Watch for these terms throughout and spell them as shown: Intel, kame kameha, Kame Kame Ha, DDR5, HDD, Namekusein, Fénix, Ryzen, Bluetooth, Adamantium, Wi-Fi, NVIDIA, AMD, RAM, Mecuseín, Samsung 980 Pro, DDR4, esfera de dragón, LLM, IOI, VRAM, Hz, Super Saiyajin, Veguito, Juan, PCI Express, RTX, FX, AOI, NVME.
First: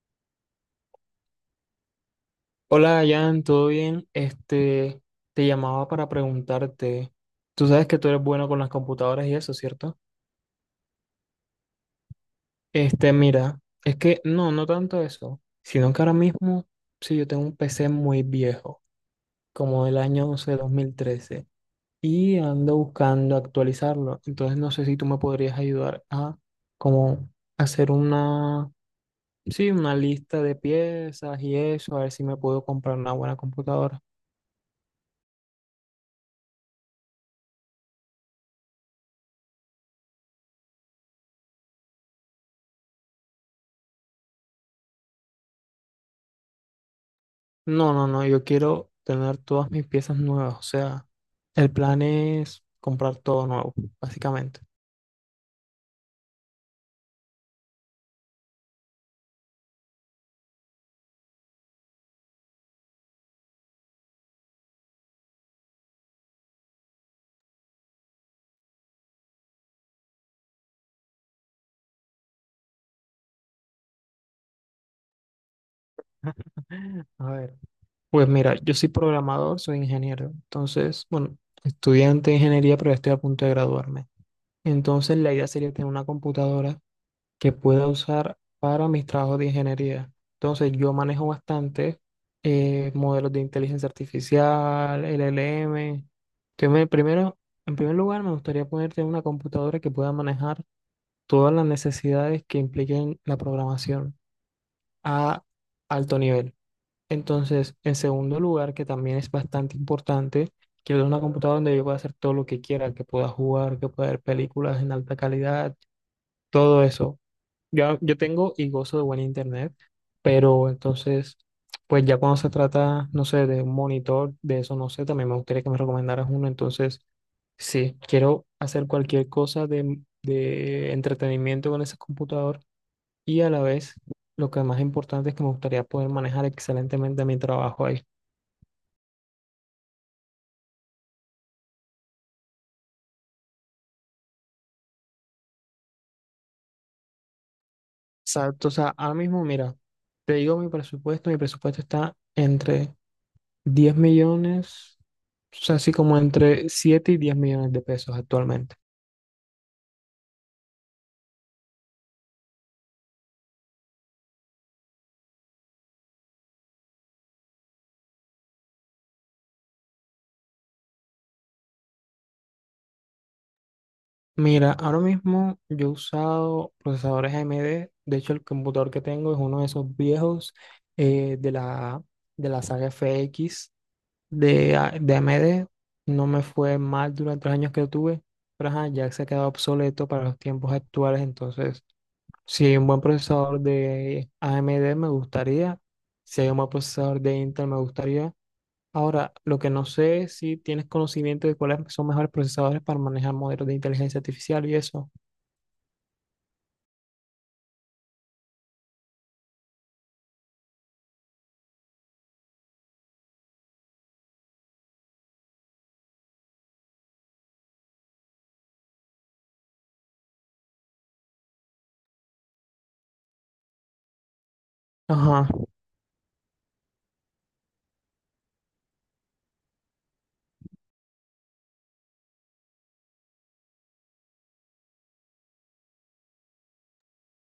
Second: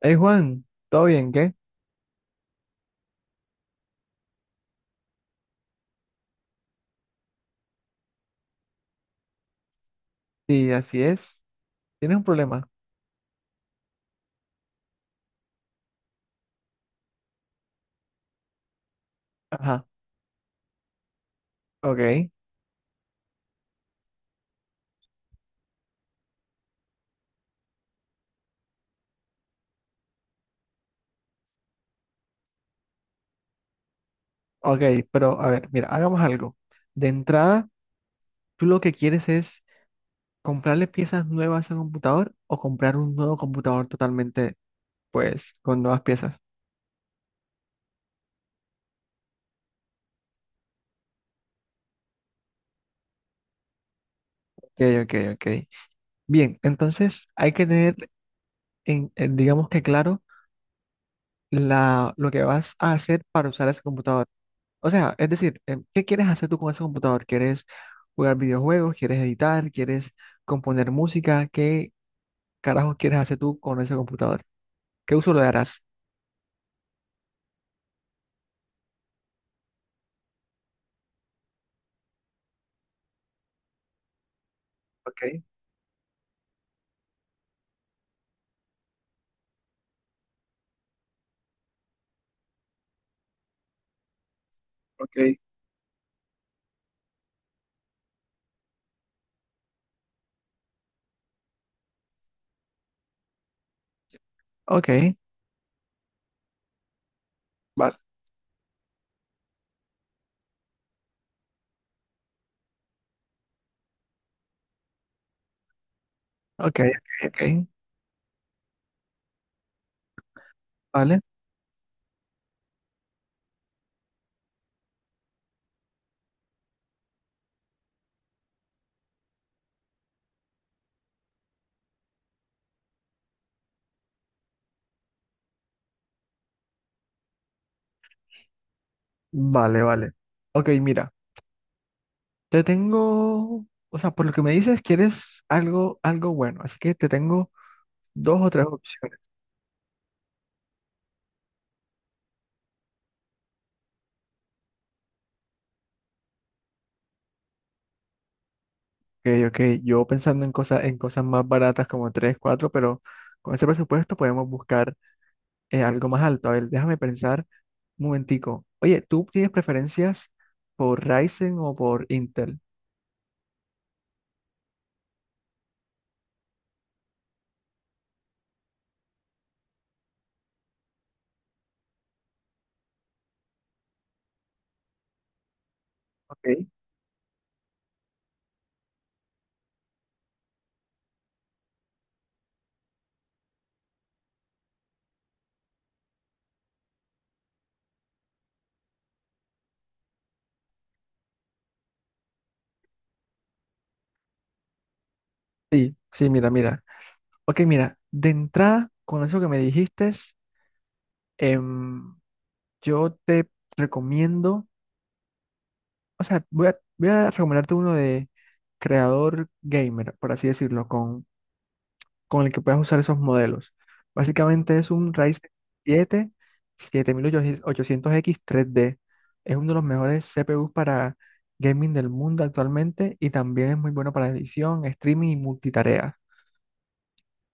Hey Juan, ¿todo bien? ¿Qué? Hola, Jan, ¿todo bien? Te llamaba para preguntarte. Tú sabes que tú eres bueno con las computadoras y eso, ¿cierto? Sí, así es. ¿Tienes un problema? Mira, es que no, no tanto eso, sino que ahora mismo, sí, yo tengo un PC muy viejo, como Ajá, del año, no sé, 2013, ok, y ando buscando actualizarlo. Entonces, no sé si tú me podrías ayudar a, como, hacer una, sí, una lista de piezas y eso, a ver si me puedo comprar una buena computadora. ok, pero a ver, mira, hagamos algo. De entrada, tú lo que quieres es comprarle piezas nuevas a un computador o comprar un nuevo computador totalmente, pues, con nuevas piezas. No, no, no, yo quiero tener todas mis piezas nuevas, o sea, el plan es comprar todo nuevo, básicamente. Ok, ok, ok. Bien, entonces hay que tener, digamos que claro, lo que vas a hacer para usar ese computador. O sea, es decir, ¿qué quieres hacer tú con ese computador? ¿Quieres jugar videojuegos, quieres editar, quieres componer música, qué carajo quieres hacer tú con ese computador? ¿Qué uso le darás? A ver, pues mira, yo soy programador, soy ingeniero, entonces, bueno, estudiante de ingeniería, pero ya estoy a punto de graduarme. Entonces, la Ok, idea sería tener una computadora que pueda usar para mis trabajos de ingeniería. Entonces, yo manejo bastante modelos de inteligencia artificial, ok, LLM. Entonces, primero, en primer lugar, me gustaría ponerte una computadora que pueda manejar todas las necesidades que impliquen la programación ok, a alto nivel. Entonces, en vale. segundo lugar, que también es bastante importante, quiero una computadora donde yo pueda hacer todo lo que quiera, que pueda jugar, que pueda ver películas en alta calidad, Ok, todo eso. ok, ok, Yo tengo y gozo de buen internet, pero vale, entonces, pues ya cuando se trata, no sé, de un monitor, de eso no sé, también me gustaría que me recomendaras uno. Entonces, sí, quiero hacer cualquier cosa de entretenimiento con ese computador y a la vez, lo que más importante es que me gustaría poder manejar excelentemente mi trabajo ahí. vale, vale. Ok, mira, te tengo, o sea, por lo que me dices, quieres algo, algo bueno, así que te tengo dos o tres Exacto, o sea, ahora opciones. mismo, mira, te digo mi presupuesto está entre 10 millones, o sea, así como entre 7 y 10 millones de pesos actualmente. Ok, ok, yo pensando en cosas, más baratas como tres, cuatro, pero con ese presupuesto podemos buscar algo más alto. A ver, déjame pensar. Un momentico. Oye, ¿tú tienes preferencias por Ryzen o por Intel? Mira, ahora mismo yo he usado procesadores AMD, de hecho el computador que tengo es uno de esos viejos eh, de la, de la saga FX de AMD, no me Ok. fue mal durante los años que lo tuve, pero ajá, ya se ha quedado obsoleto para los tiempos actuales, entonces si hay un buen procesador de AMD me gustaría, si hay un buen procesador de Intel me gustaría. Ahora, lo que no sé es si tienes conocimiento de cuáles son mejores procesadores para manejar modelos de inteligencia artificial y eso. Sí, sí, mira, mira. Ok, mira, de entrada, con eso que me dijiste, em, yo te recomiendo, o sea, voy a recomendarte uno de creador gamer, por así decirlo, con el que puedas usar esos modelos. Básicamente es un Ajá, Ryzen 7 7800X3D. Es uno de los mejores CPUs para gaming del mundo actualmente, y también es muy bueno para edición, streaming y multitarea.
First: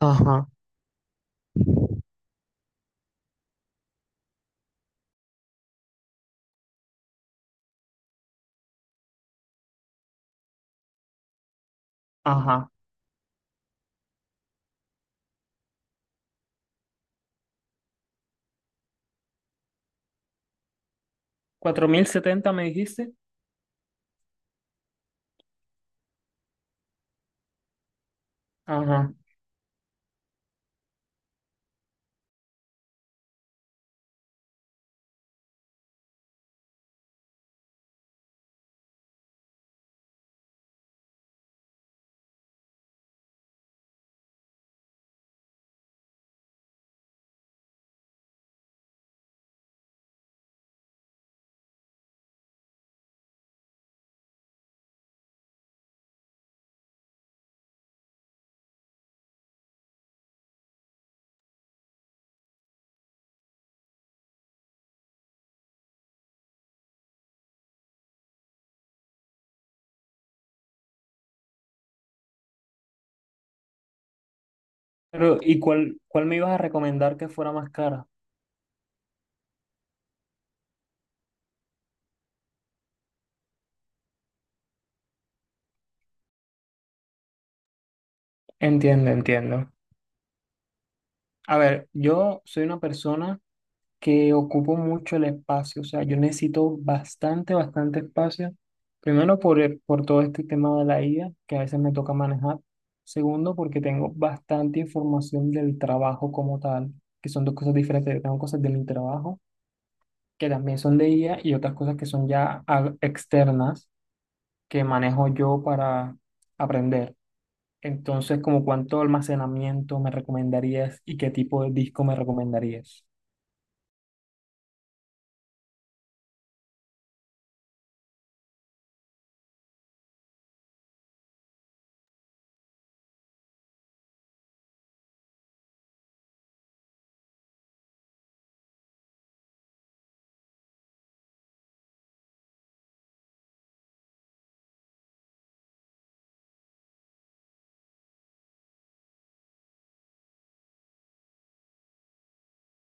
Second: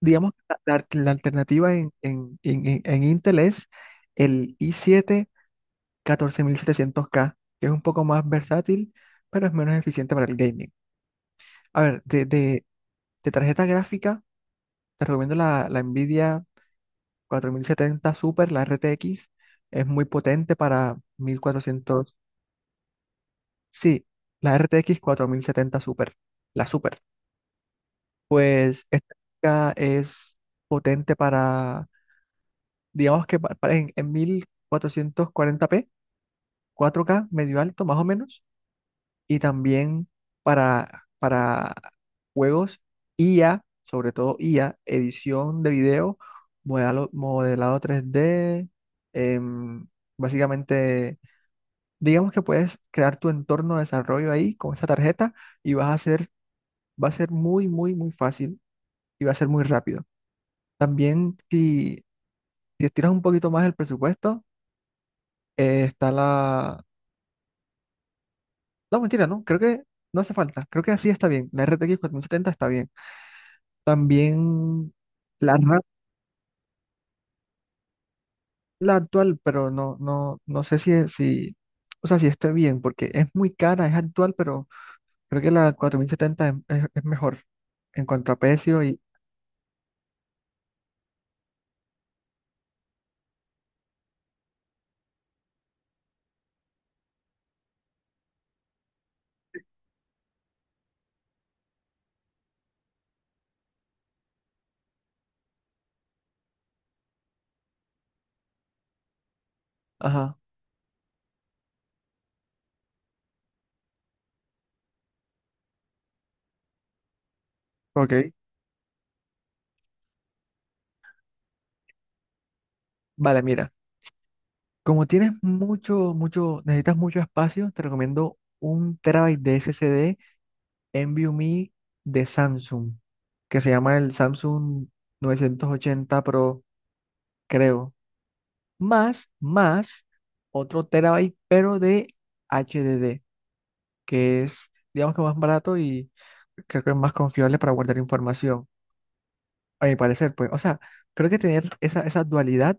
Digamos, ajá, la alternativa en Intel es el i siete 14700K, que es un poco más versátil, pero es menos eficiente para el gaming. A ver, ajá. de tarjeta gráfica, te recomiendo la NVIDIA 4070 Super, la RTX, es muy potente para mil Cuatro mil cuatrocientos setenta me dijiste. Sí, la RTX 70 Super, la Super. Pues esta Ajá. gráfica es potente para, digamos que para en 1440p, 4K medio alto más o menos, y también para juegos IA, sobre todo IA, edición de video, modelado 3D, em, básicamente. Digamos que puedes crear tu entorno de desarrollo ahí con esta tarjeta y va a ser muy, muy, muy fácil y va a ser muy rápido. También si estiras un poquito más el presupuesto, está la. No, mentira, no, creo que no hace falta. Creo que así está bien. La RTX setenta está bien. También Pero, la ¿y RAM, cuál me ibas a recomendar que fuera más cara? la actual, pero no, no, no sé o sea, si esté bien, porque es muy cara, es actual, pero creo que la 4070 es mejor en cuanto a precio y... Entiendo, entiendo. A ver, yo soy una persona que ocupo mucho el espacio, o sea, yo necesito bastante, bastante espacio. Primero por todo este tema de la IA, que a veces me toca manejar. Segundo, porque tengo bastante información del trabajo como tal, que son dos cosas diferentes. Yo tengo cosas de mi trabajo, Ajá, que también son de IA, y otras cosas que son ya externas, que manejo yo para aprender. ok. Entonces, ¿como cuánto almacenamiento me recomendarías y qué tipo de disco me recomendarías? Vale, mira, como tienes mucho, mucho, necesitas mucho espacio, te recomiendo un terabyte de SSD NVMe de Samsung, que se llama el Samsung 980 Pro, creo. Más, más, otro terabyte, pero de HDD, que es, digamos que más barato, y creo que es más confiable para guardar información, a mi parecer, pues. O sea, creo que tener esa dualidad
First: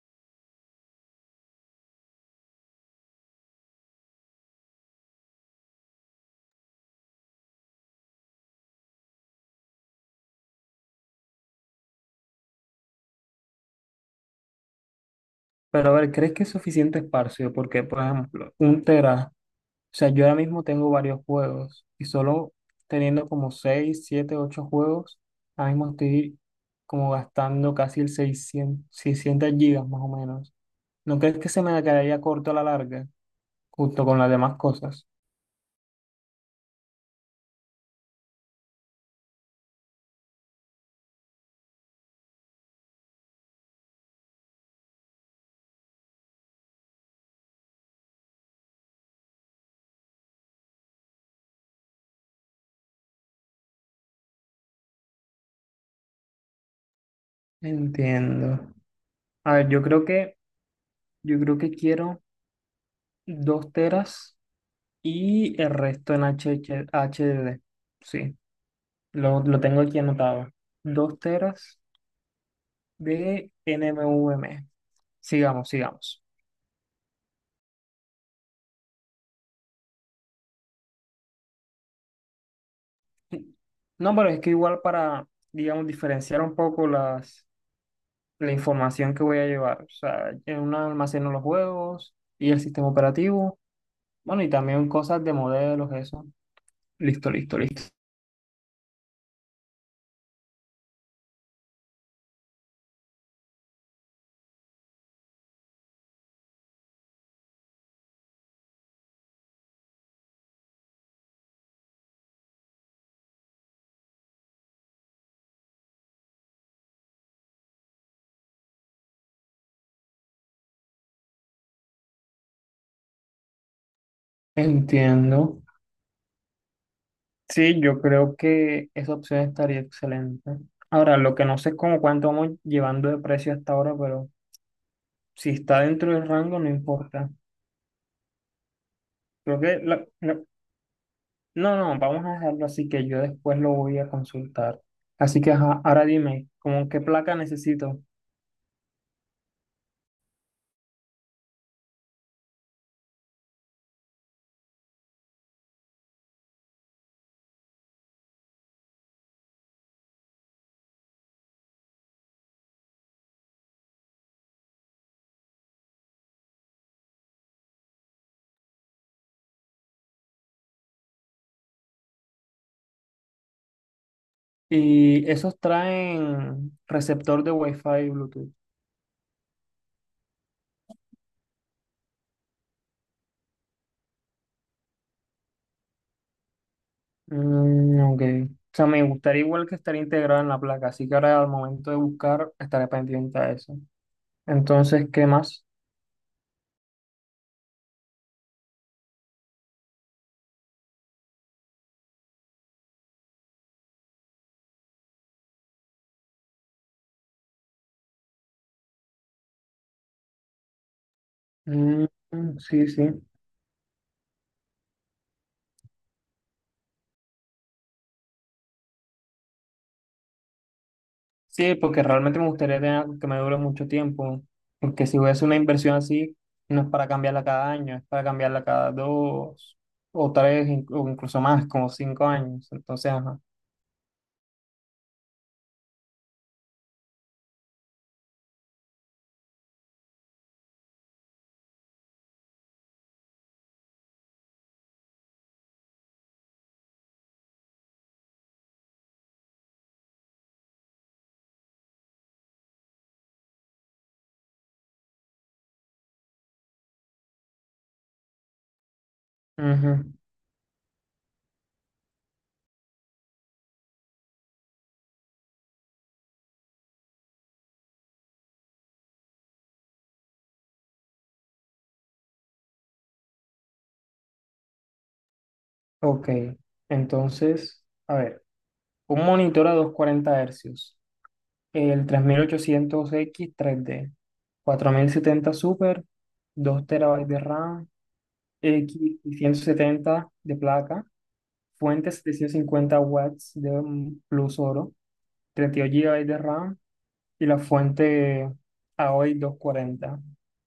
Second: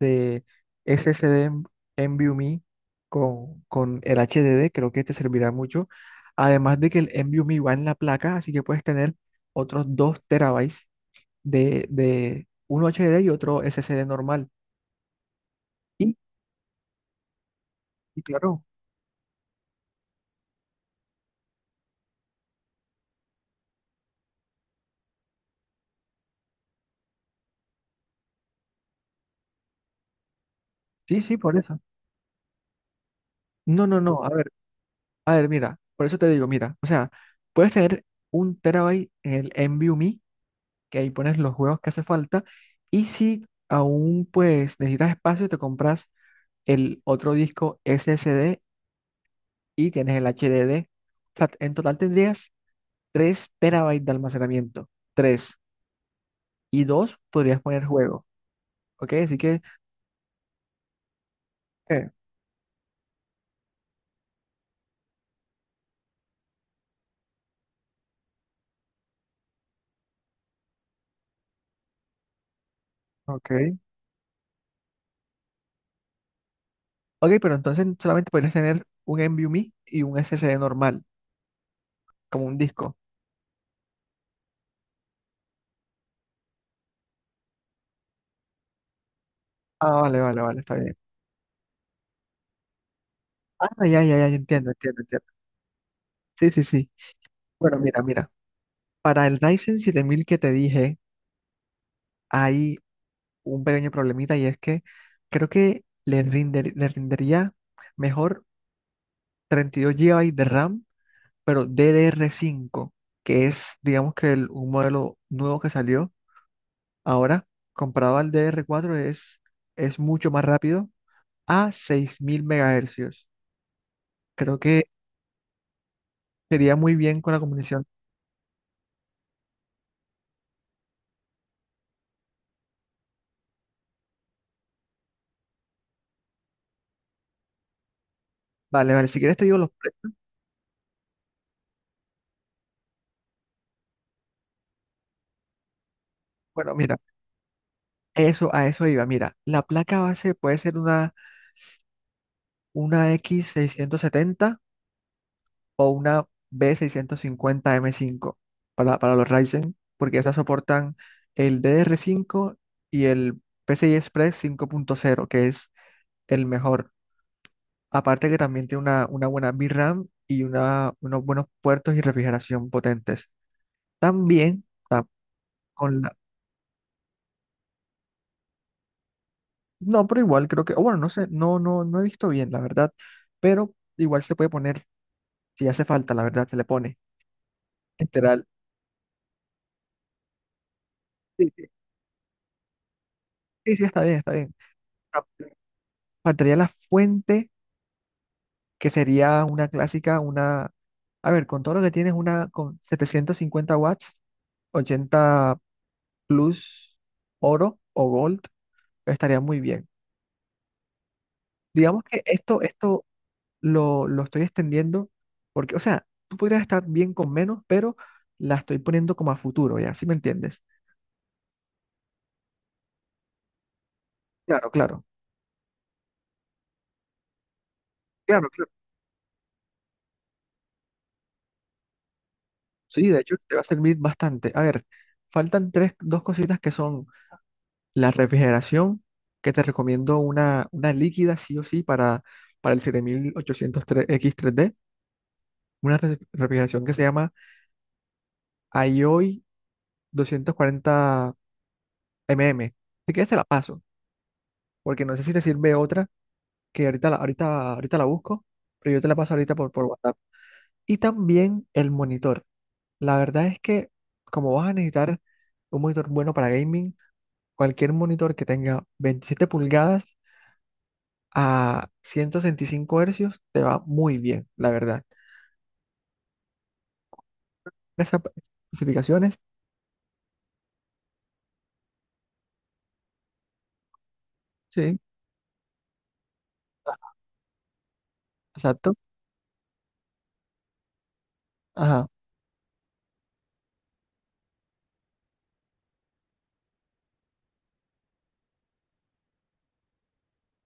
de SSD NVMe con el HDD, creo que te servirá mucho. Además de que el NVMe va en la placa, así que puedes tener otros 2 terabytes de uno HDD y otro SSD normal. Pero a ver, Y, ¿crees que es suficiente espacio? Porque, por y ejemplo, claro, un tera, o sea, yo ahora mismo tengo varios juegos y solo teniendo como 6 7 8 juegos, ahora mismo estoy como gastando casi el 600, 600 gigas más o menos. ¿No sí, sí, crees que por se me eso. quedaría corto a la larga, No, no, junto con no, las demás cosas? a ver, mira, por eso te digo, mira, o sea, puedes tener un terabyte en el NVMe, que ahí pones los juegos que hace falta, y si aún pues necesitas espacio, te compras el otro disco SSD y tienes el HDD. O sea, en total tendrías 3 terabytes de almacenamiento. Tres Y 2 podrías poner juego. Entiendo. ¿Ok? Así A que ver, yo creo que eh, quiero 2 teras y el resto en HH D. Sí, lo tengo aquí anotado. 2 teras de ok. NMVM. Sigamos, sigamos. Ok, pero entonces solamente podrías tener un NVMe y un SSD normal, como un disco. No, pero es que igual para, digamos, diferenciar un poco la información que voy a llevar. O Ah, vale, sea, vale, en vale, está una bien. almaceno los juegos y el sistema operativo. Ah, ya, ya, ya, ya, Bueno, y entiendo, también entiendo, cosas entiendo. de modelos, eso. Sí, sí, sí. Listo, listo, Bueno, listo. mira, mira. Para el Ryzen 7000 que te dije, hay un pequeño problemita, y es que creo que le rendería mejor 32 GB de RAM, pero DDR5, que es, digamos que un modelo nuevo que salió ahora. Comparado al DDR4 es mucho más rápido, a 6000 MHz. Creo que Entiendo. sería muy bien con la Sí, combinación. yo creo que esa opción estaría excelente. Ahora, lo que no sé es como cuánto vamos llevando de precio hasta ahora, pero si está dentro del rango, no importa. Vale, vale, si quieres te digo Creo los que precios. No, no, vamos a dejarlo así que yo después lo voy a consultar. Así que ajá, ahora dime, Bueno, ¿cómo mira, qué placa necesito? eso, a eso iba. Mira, la placa base puede ser una X670, o una B650M5 para, los Ryzen, porque esas soportan el DDR5 y el PCI Express 5.0, que es el mejor. Aparte que también tiene una buena VRAM y unos buenos puertos y refrigeración potentes. También. Y esos con la... traen receptor de Wi-Fi y Bluetooth. No, pero igual creo que... o bueno, no sé, no, no, no he visto bien, la verdad. Pero igual se puede poner, si hace falta, la verdad, se le pone. Mm, ok. Literal. O sea, me gustaría igual que estar integrado en la placa, así que ahora al Sí, sí, momento de buscar estaré pendiente a eso. sí, sí, está bien, está bien. Entonces, Ah, ¿qué más? faltaría la fuente que sería una clásica, a ver, con todo lo que tienes, una con 750 W, 80 Plus oro o gold, estaría muy bien. Digamos Mm, que sí, esto sí. Lo estoy extendiendo porque, o sea, tú podrías estar bien con menos, pero la estoy poniendo como a futuro, ¿ya? ¿Sí me entiendes? Sí, porque realmente me gustaría tener algo que me dure mucho tiempo, Claro, claro, porque si voy a hacer una inversión así, no es para cambiarla cada año, es para claro, cambiarla claro. cada dos o tres, o incluso más, como 5 años. Sí, Entonces, de hecho, ajá. te va a servir bastante. A ver, faltan tres, dos cositas que son: la refrigeración, que te recomiendo una líquida sí o sí para, el 7800 x 3D, una refrigeración que se llama IOI 240 mm. Si quieres te la paso, porque no sé si te sirve otra, que ahorita la busco, pero yo te la paso ahorita por Ujú. WhatsApp. Y también el monitor. La verdad es que como vas a necesitar un monitor bueno para gaming, cualquier monitor que tenga 27 pulgadas a 165 Hz te va muy bien, la verdad. Ok, entonces, a Las ver, un especificaciones, monitor a 240 Hz, el 3800X3D cuatro sí, mil setenta Super, 2 terabytes de RAM, exacto. X70 de placa, Ajá, fuente 750 watts de plus oro, 32 GB de RAM y la fuente a AOI 40.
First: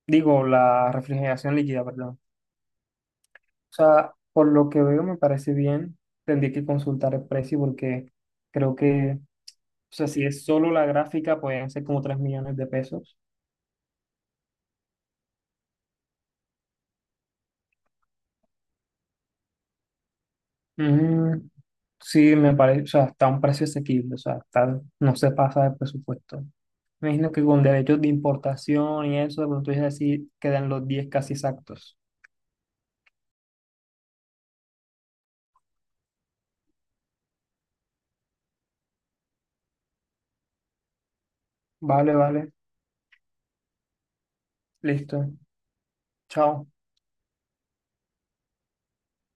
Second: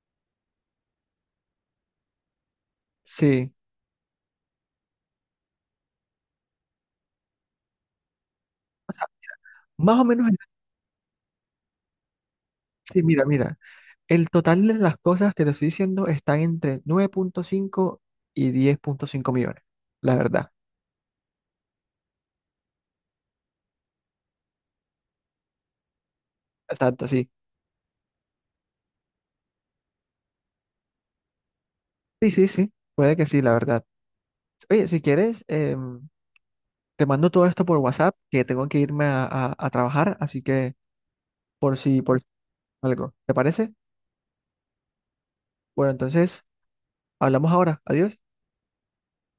Digo, la refrigeración líquida, perdón. sí. O sea, por lo que veo me parece bien. Tendría que consultar el precio porque creo O sea, que, o más o sea, si menos, es solo la gráfica, pueden ser como 3 millones de sí, pesos. mira, mira. El total de las cosas que te estoy diciendo están entre 9,5 y 10,5 millones, la verdad. Mm, sí, me parece, o sea, está a un precio asequible, o sea, está, no se pasa del presupuesto. Exacto, Me sí. imagino que con derechos de importación y eso, de pronto es así, quedan los 10 casi exactos. Sí, sí, sí. Puede que sí, la verdad. Oye, si quieres, te mando todo esto por WhatsApp, que tengo que irme a trabajar, así que Vale, por si vale, algo. ¿Te parece? listo. Bueno, entonces, Chao. hablamos ahora. Adiós.